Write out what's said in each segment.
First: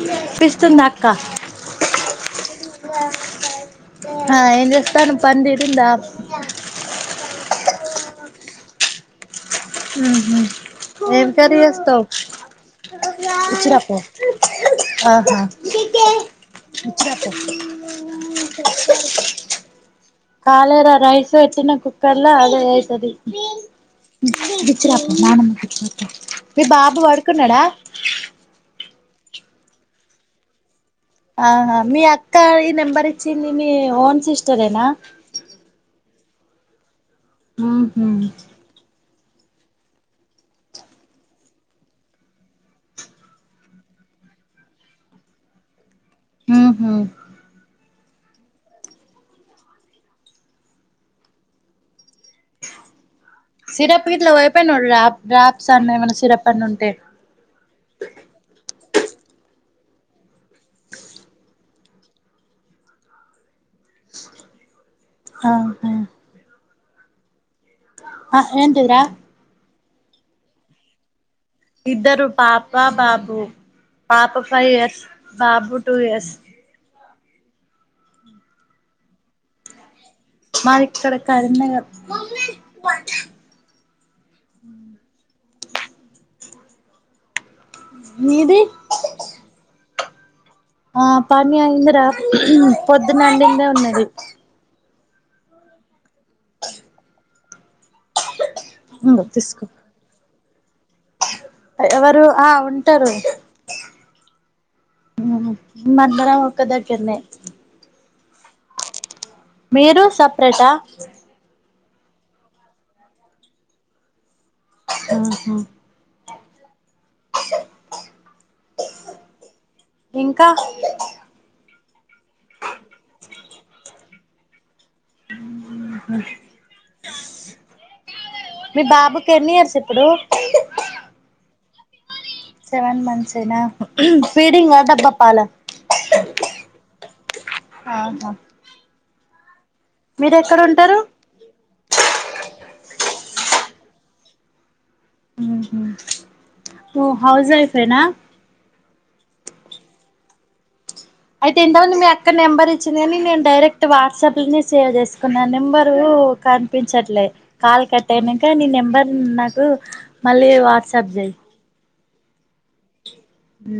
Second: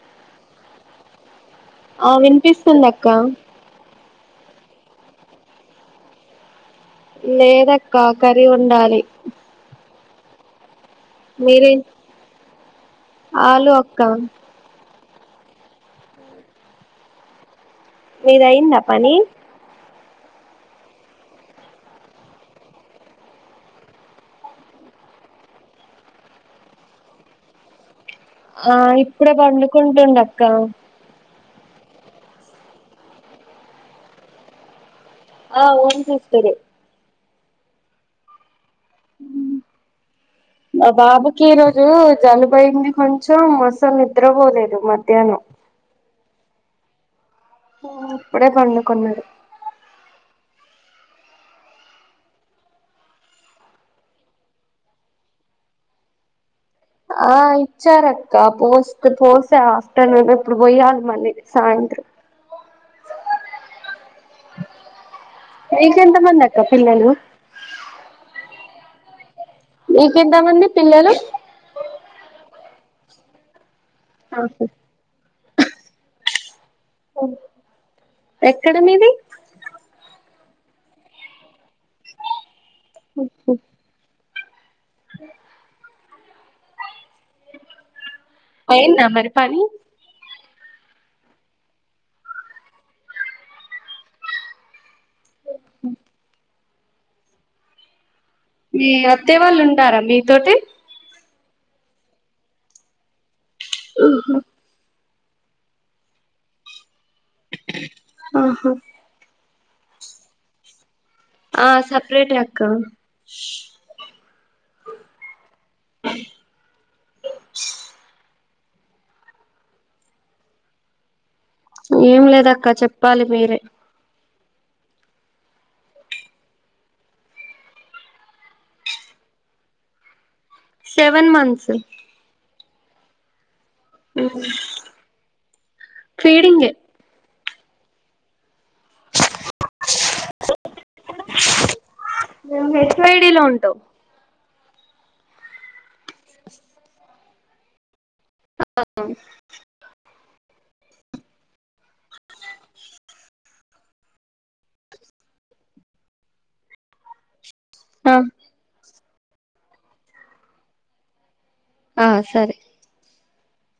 వినిపిస్తుందా అక్క ఆ వినిపిస్తుంది అక్క ఆ ఏం చేస్నారు పని తీరిందా లేదక్క కర్రీ వండాలి హహ్మ్ ఏం కర్రీ మీరే చేస్తావ్ ఇచి ఆలు రాపో అక్క ఆహా మీది అయిందా పని కాలే రా రైస్ పెట్టిన కుక్కర్ లో అదే అయితది ఇచి రాపో మీ బాబు పడుకున్నాడా ఆ ఇప్పుడ పండుకుంటుడు అక్క ఆహా మీ అక్క ఈ నెంబర్ ఇచ్చింది మీ ఓన్ సిస్టరేనా ఆ ఓన్ సిస్టర్ హహ్మ్ మా బాబుకి ఈ రోజు జలుబైయింది కొంచెం మోసం నిద్రపోలేదు మధ్యాహ్నం ఆహ ఇప్పుడే పండుకొన్నాడు సిరప్ ఇట్లా వయిపోయి డ్రాప్స్ అన్నాన సిరప్ అన్న ఉంటే ఆ ఇచ్చారక్క పోస్ పోస ఆఫ్టర్నూన్ ఇప్పుడు పోయాలి మళ్ళీ సాయంత్రం ఆహా నీకు ఎంత మంద అక్క పిల్లలు ఆ ఏంటిది రా మీకెంతమంది పిల్లలు ఇద్దరు పాప బాబు పాప ఫైవ్ ఇయర్స్ బాబు టూ ఇయర్స్ ఎక్కడ మీది మాది ఇక్కడ కరీంనగర్ ఓహ ఉ అ మీది అయిందా మరి పని ఆ పని అయింది రా పొద్దున వండిందే ఉన్నది మీ ఇంగో అత్తయ్య వాళ్ళు తీసుకో ఉంటారా మీతోటి ఎవరు ఆ ఉంటారు అ మన్నరాకుదకన్న ఆహా మీరు సపరేటా ఆ సెపరేట్ ఆకా ఆఓహా అ అ ఇంకా ఏం లేదక్క చెప్పాలి మీరే మీ బాబుకెనీయర్స్ ఇప్పుడు సెవెన్ మంతంత్స్ సెవెన్ మంత్స్ అయినా పీడింగా డబ్బా పాల ఫీడింగే ఆహా మీరు ఎక్కడ ఉంటారు ఇడిలో ఉంటు హౌస్వైఫ్. ఎనా అవు అయితే ఎంతవంది మీ అక్క నెంబర్ ఇచ్చింది అని నేను డైరెక్ట్ వాట్సాప్ లోని సేవ్ చేసుకున్నా నెంబరు కనిపించట్లే కాల్ ఆ కట్టేను న నెబర్ నాకు మళ్ళీ వాట్సాప్ చేయి ఆ సరే హ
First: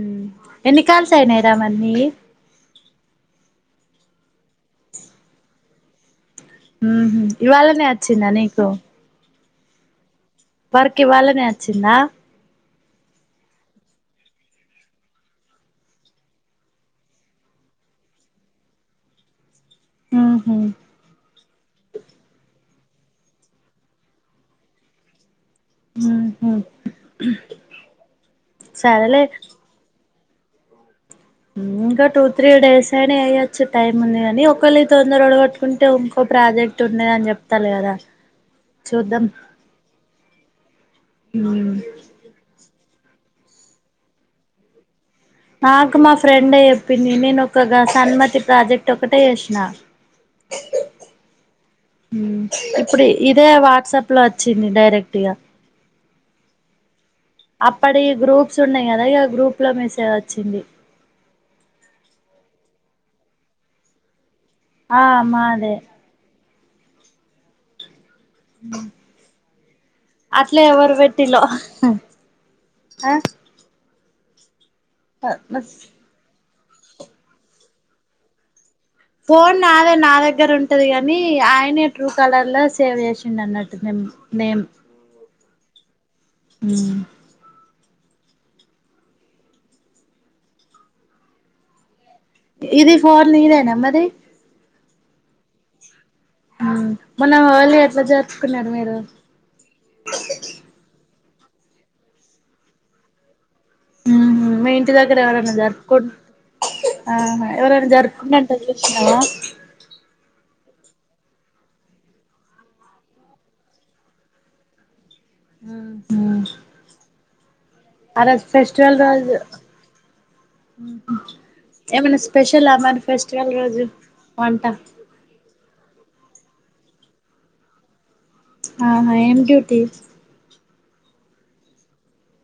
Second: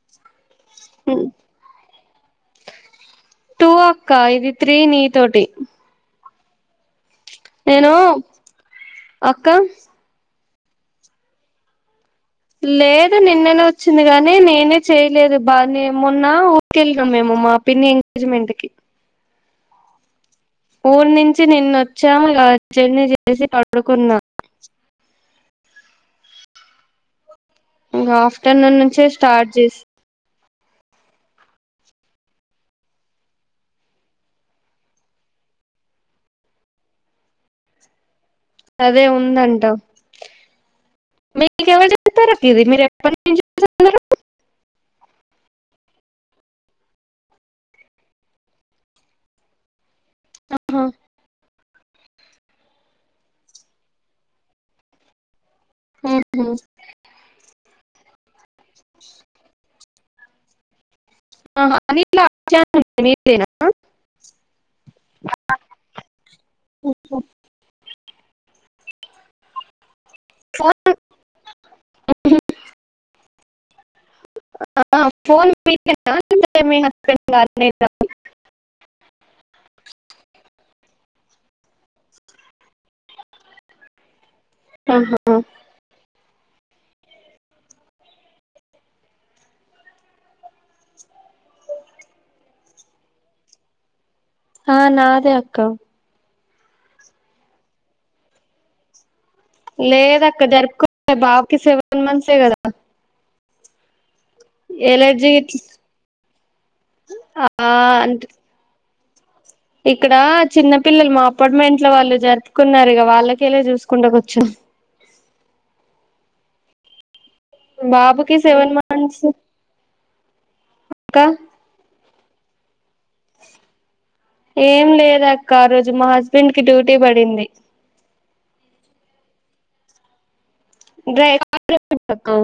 ఎన్నికల్స్ అయినాయి రామన్నీ టూ అక్క ఇది త్రీ నీ తోటి హ ఇవాళనే వచ్చిందా నీకు క్క పరకి వాళ్ళనే వచ్చిందా లేదు నిన్ననే వచ్చింది కాగానీ నేనే చేయలేదు బానే మొన్న ఊరికెళ్ళిన మేము మా పిన్ని ఎంగేజ్మెంట్ కి ఉహు ఊన్ నిం నిన్న వచ్చా గార్జన్ చేసి పడుకున్నా ఆహ ఇంకా ఆఫ్టర్నూన్ నుంచే స్టార్ట్ చేసి ఇంకా టూ త్రీ డేస్ అయినా అయ్యొచ్చు టైమ్ ఉంది కానీ ఒకళు తొందరడు కట్టుకుంటే ఇంకో ప్రాజెక్ట్ ఉండేద అని చెప్తారు కదా అదే చూద్దాం ఉందంట ఉమ్ మీకెవరు చెప్తార అ ఇది మీరు ఎటి [inaudible] నాకు మా ఫ్రెండే చెప్పింది నేను ఒక్కగా సన్మతి ప్రాజెక్ట్ ఒకటే చేసిన ఆహా, ఇప్పుడు ఇదే వాట్సాప్ లో వచ్చింది డైరెక్ట్గా హ్మ్మ్ అప్పడి గ్రూప్ సున్నాయి గదా ఇగా ఆ గ్రూప్ లో మెస్ తో వచ్చింది ఆహ్ అనిల్ అట్లే అని ఉం నా ఆ మాదే ఇఓలో హ్మ్మ్ అట్లే ఫోన్ ఎవరు పెట్టిలో ఆ ఆ ఆ ఆహ్ ఫోన్ ఇంగా అంటే మీ హస్బెండ్ గాల్ నీ రా ఫోన్ నాదే నా దగ్గర ఉంటది గాని ఆయనే ట్రూ కలర్ లో సేవ్ చేసిండ అన్నట్టు నేమ్ హ్మ్మ్ ఇది ఫోన్ నీదేనా మరి ఆ నాదే అక్క ఉమ్మ్ మొన్న హోలీ ఎట్లా చేరుపుకున్నారు మీరు. మా బాబుకి సెవెన్ మంత్స్ ఏ గదా. హ్మ్మ్ మీ ఇంటి దగ్గర ఎవరన్నా జరుపుకుంట్ ఆ ఎవరైనా అంటే జరుపుకుంటన్నాట చవా చిన్న పిల్లలు మా అపార్ట్మెంట్ లో వాళ్ళు జరుపుకున్నారు ఇక వాళ్ళకేలా చూసుకుంట కూర్చున్నాం ఉమ్మ్ హ్మ్మ్ ఆ బాబుకి రోజు సెవెన్ ఫెస్టివల్ మంత్స్ రోజు హ్మ్ అక్క హ్మ్ ఏమన్నా పేషల్ ఆ మరి్ ఏం లేదా అక్కా ఆ రోజు మా హస్ వీడ్కి డ్యూటీ పడింది. ఆహా ఏం డ్యూటీ డ్రైవర్ అక్కా.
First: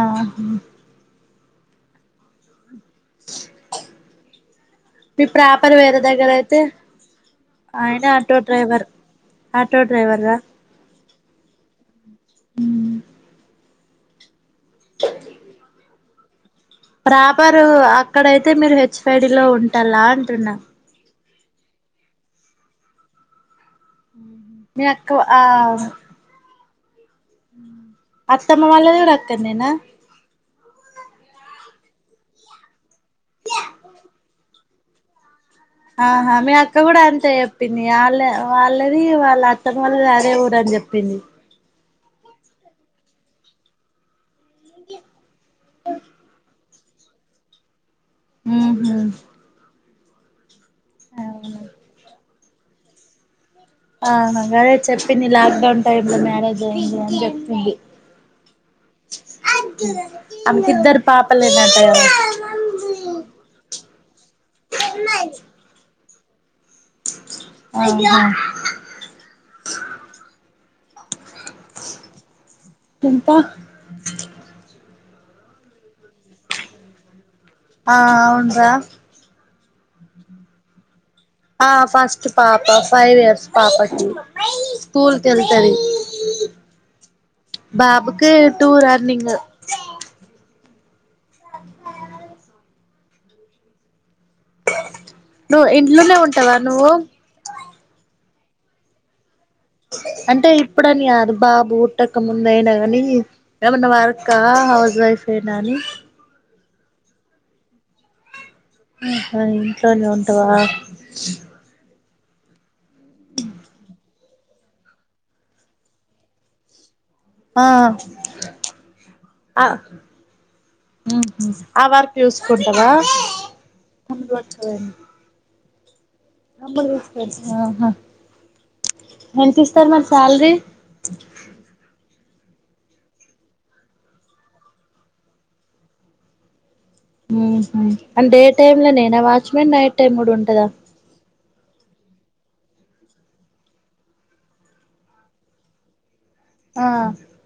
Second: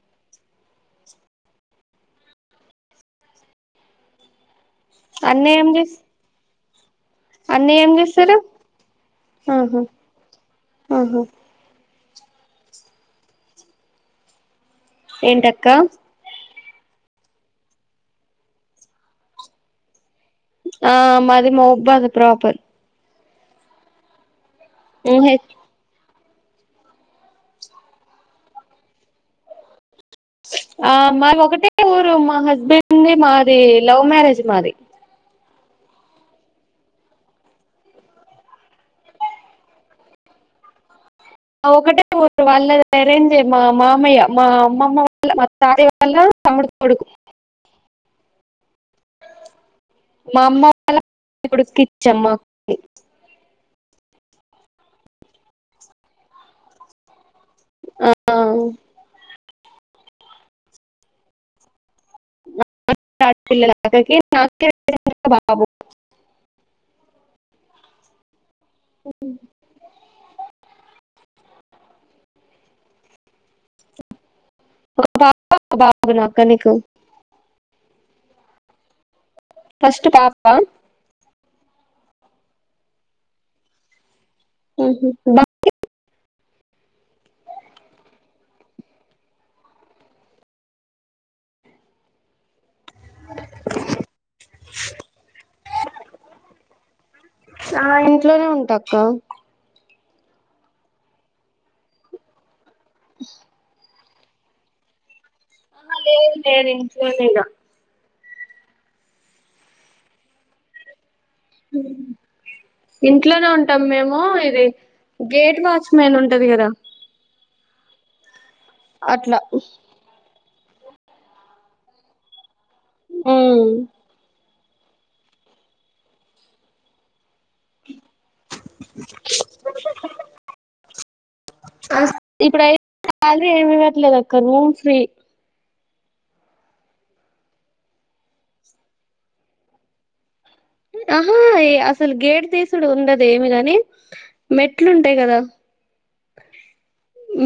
ఆహ్ము మీ అన్నయ్య ఏం ప్రాపర్ చేస్ వేరే దగ్గర అయితే. అన్నయ్య ఏం ఆయన ఆటో చేస్తారు డ్రైవర్ ఆహా ఆటోడ్రైవర్ రా ఆహా హ్మ్మ్ ఏంటక్కా ప్రాపర్ అక్కడయితే మీరు హెచ్ఫైడి లో ఉంటాలం ఆ మర్ అది మొబ్బైది అ ప్రాపర్. హ్మ్మ్ నే అక్క ఆ హెచ్ అత్తమ్మ వాళ్ళది గుడ అక్కడ్నేన ఆ మ ఒకటే ఊరు మా హస్బెండ్ది మాది లవ్ మ్యారేజ్ మాది ఆహా మీ అక్క గుడ అంతే జెప్పింది ఆళ్ళ వాళ్ళది వాళ్ళ అత్తమ్మోళ్ళది అదే ఊరని జెప్పింది. ఒకటే ఊరు వాళ్ళది ఎరేంజే మా మామయ్య మా అమ్మమ్మ వాళ్ళ మా తాతయ్య వాళ్ళ తమ్ముడు కొడుకు ఊహు వామ్మొ అలా ఉడికిచ్చమ్మ ని ఆ గదే చెప్పింది లాక్డౌన్ టైమ్ లో మ్యారేజ్ అయింది అని చెప్ ఉడ్ ఆ అమెకిద్దరు పాపలేనట [inaudible] బాబు ఆహా చింత ఒక పాప ఒక బాబు నా అక్క నీకు ఆ అవునురా ఫస్ట్ పాప ఆ ఫస్ట్ పాప ఫైవ్ ఇయర్స్ పాపకి స్కూల్ బా కెళ్తది బాబుకి టూ రన్నింగు స నువ్ ఇంట్లోనే ఉంటవా నువ్వు ఆ ఇంట్లోనే ఉంటక్క అంటే ఇప్పుడని గాదు బాబు పుట్టక ముందైనా ఏమన్న వార్ కా హౌస్ వైఫ్ రేనాని ఎ దిన్ఫోదిగ ఆ ఇంట్లోనే ఉంటవా ఇంట్లోనే ఉంటాం మేము ఇది గేట్ వాచ్మెన్ ఉంటది గదా ఆ అట్ల ఆ ఆ వార్కి జూస్ కుంటవా మ్మ్ అంబడు ఎంత ఇస్తారు మరి శాలరీ ఇప్పుడుయి శాలరీ ఏమి ఇవ్వట్లేదు. అక్క రూమ్ ఫ్రీ ఉంహు అం డే టైమ్ లో నేనా వాచ్ మెన్ నైట్ టైమ్ కూడా ఉం ఆహా ఏ అసలు గేట్ తీస్ డు ఉండదు ఏమి కాని మెట్లు ఉంటాయి కదా ఆ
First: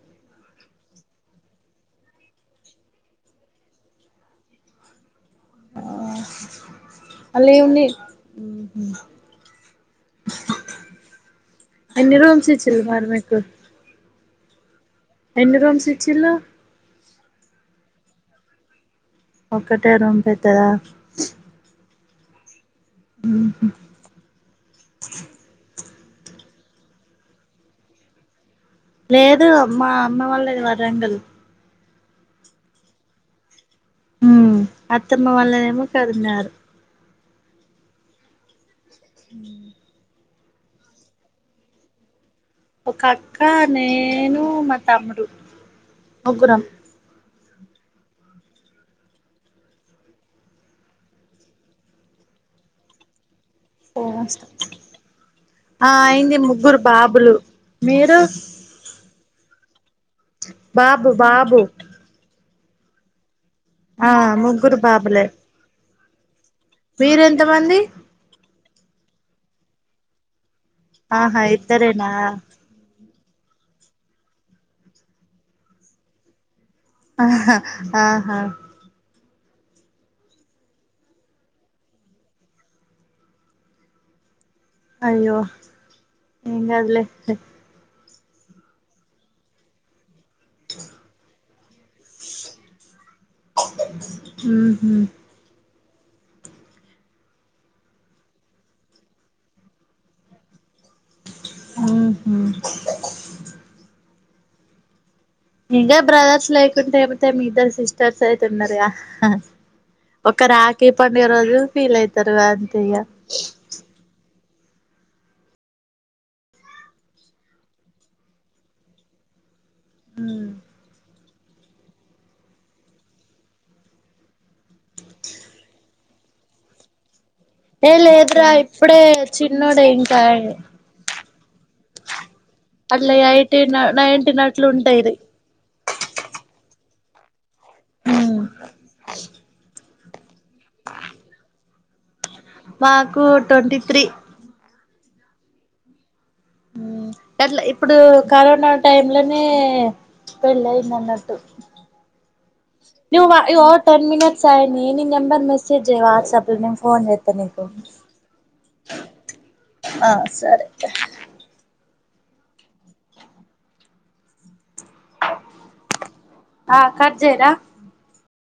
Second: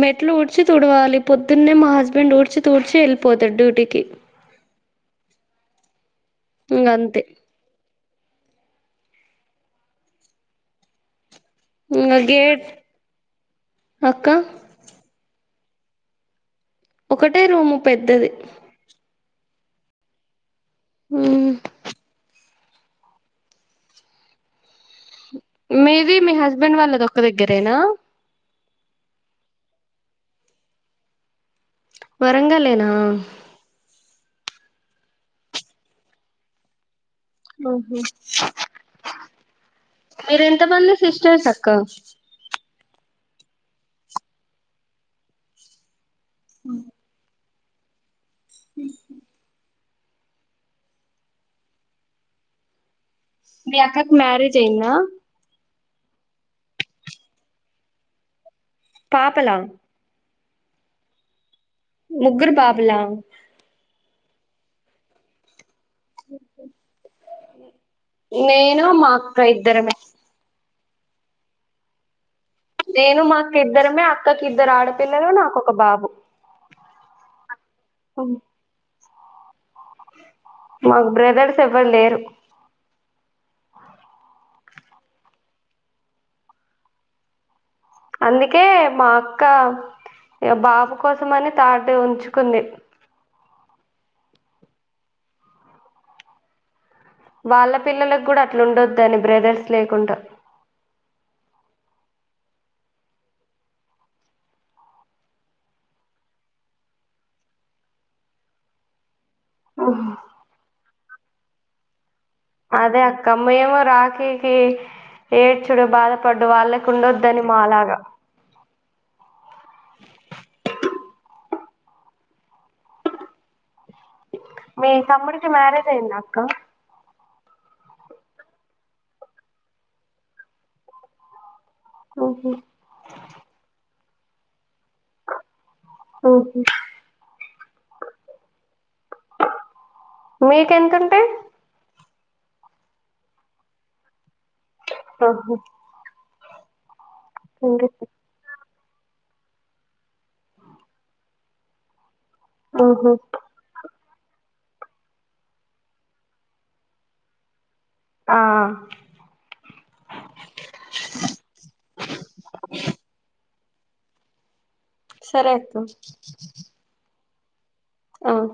మెట్లు ఊడ్చ డ్చి తుడవాలి. పొద్దున్నే మా హస్బెండ్ ఊడ్చి తూడ్చి వెళ్ళిపోతాడు డ్యూటీకి. ఆ ఇంగ అంతే మళ్ళీ ఉన్ని ఉహు ఇంగ అన్ని రూమ్స్ గేట్ ఇచ్చింటారు మీకు అక్క ఎన్ని రూమ్స్ ఇచ్చిలు ఒకటే రూము పెద్దది ఒక్కటే రూము పెద్ద దా ఉహు మీది మీ హస్బెండ్ వాళ్ళ దొక్క దగ్గరేనా లేదు మా అమ్మ వాళ్ళది వరంగల్ వరంగలేనా ఉమ్ అత్తమ్మ వాళ్ళదేమో కరీంనగర్ ఓహో ఉ మీరు ఎంతమంది సిస్టర్స్ అక్క ఒక అక్క నేను మా తమ్ముడు ముగ్గురం ఉ మీ అక్కకి మ్యారేజ్ అయిందా ఆ అయింది ముగ్గురు బాబులు మీరు పాపల బాబు బాబు ముగ్గురు బాబుల ఆ ముగ్గురు బాబులే [unintelligible] మీరు ఎంత మంది నేను మా అక్క ఇద్దరమే ఆహా ఇద్దరేనా నేను మాఅక్క ఇద్దరమే అక్కకిద్దరు ఆడపిల్లలు నాకొ ఒక బాబు ఆహా ఆహా మాకు బ్రదర్స్ ఎవ్వరు లేరు. అయ్యో ఏంకాదులే అందుకే మా అక్క బాబు కోసం అని థార్డ్ ఉంచుకుంది ఉహు వాళ్ళ పిల్లలలకు కూడా అట్లుండొద్దని బ్రదర్స్ లేకుండా ఆహా ఇంకా బ్రదర్స్ లేకుంటే ఏమతే మీ ఇద్దరు సిస్టర్స్ అయితే ఉన్నారుగా ఒక రాజ ఈ పండి రోజు ఫీల్ అయిద అదే అక్క మెమ్ రాకీ కి ఏడ్చుడు బాధపడ్డు వాళ్ళకు ఉండొద్దని మా లాగా [inaudible] మీ తమ్ముడికి మ్యారేజ్ అయిందా కా ఏ లేదురా ఇప్పుడే చిన్నోడే ఇంక ఊహు అట్లా ఎయిటీన్ నై టీ [unintelligible] ఇట్లుంటాయి ఊహు అ మీకెంతంటాయి మాకు ట్వంటీ త్రీ ఆహా ఉ అట్లా ట్వంటీ ఇప్పుడు సిక్స్ కరోనా టై లోనే పెళ్ళయింది అన్నట్టు ఆహా నువ ఇగో టెన్ మినిట్స్యయి నీ నెబర్ మెసేజ్యి వాట్సప్ లా నేను ఫోన్ చేస్తా నీకు ఆ ఆ సరే సరే అక్క చేరా అ